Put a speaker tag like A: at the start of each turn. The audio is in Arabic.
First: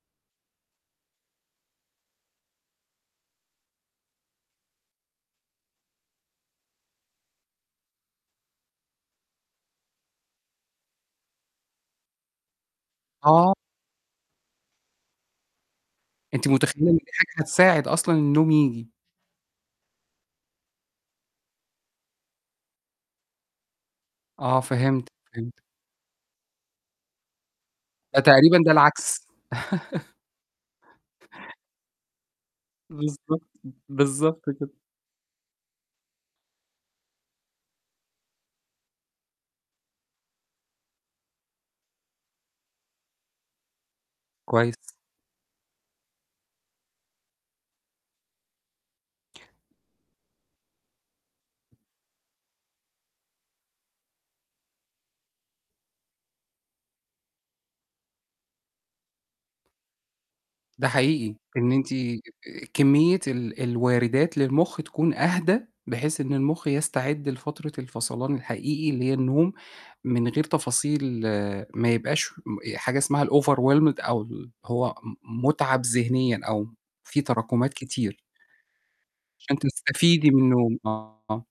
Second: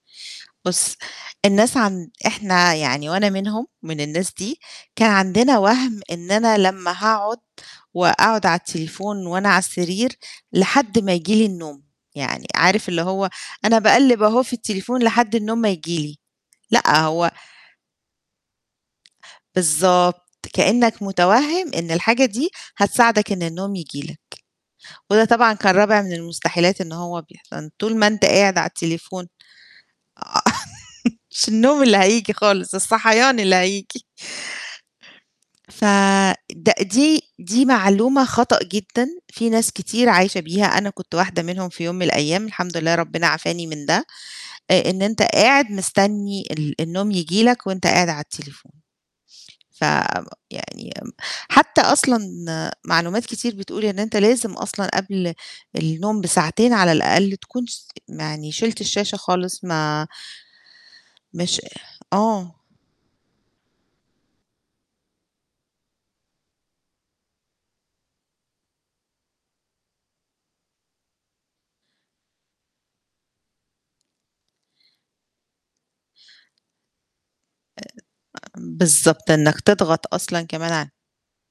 A: بُصّ، الناس عن إحنا يعني وأنا منهم من الناس دي، كان عندنا وَهْم إن أنا لمّا هاقعد وأقعد على التليفون وأنا على السرير لحد ما ييجي لي النوم، يعني عارف اللي هو
B: آه.
A: أنا باقلِّب أهو في التليفون لحد النوم ما ييجي لي.
B: أنتِ متخيّلة إن
A: لأ،
B: دي حاجة
A: هو
B: هتساعد أصلًا النوم ييجي.
A: بالضبط، كإنّك متوَهِّم إن الحاجة دي هتساعدك إن النوم ييجي لك،
B: آه، فهمت،
A: وده طبعًا
B: فهمت.
A: كان رابع من المستحيلات إن هو بيحصل، طول ما
B: ده
A: أنت
B: تقريبًا
A: قاعد على
B: ده
A: التليفون أ
B: العكس.
A: مش النوم اللي هييجي خالص، الصَحيان
B: بالضبط،
A: اللي هييجيي.
B: بالضبط كده.
A: ف د دي دي معلومة خطأ جدًا، في ناس كتير عايشة بيها، أنا كنت واحدة منهم في يوم من الأيام الحمد لله ربِّنا عَفاني من ده، آآ
B: كويس.
A: إن أنت قاعد مستنّي ال النوم ييجي لك وأنت قاعد على التليفون، فم يعني م حتّى أصلًا معلومات كتير بتقول إن أنت لازم أصلًا قبل النوم بساعتين على الأقل تكون س يعني شِلْت الشاشة خالص ما
B: ده حقيقي،
A: مش
B: إن أنتِ
A: آه.
B: كمّية ال الوارِدات للمُخ تكون أهدى، بحيث إن المُخ يستعد لفترة الفصلان الحقيقي اللي هي النوم، من غير تفاصيل ما يبقاش م حاجة اسمها الoverwhelmed أو اللي هو م مُتعَب ذِهنيًا أو في تراكمات
A: آآ
B: كتير.
A: بالضبط،
B: عشان
A: إنّك تضغط
B: تستفيدي
A: أصلًا
B: من
A: كمان
B: النوم،
A: ع
B: آه.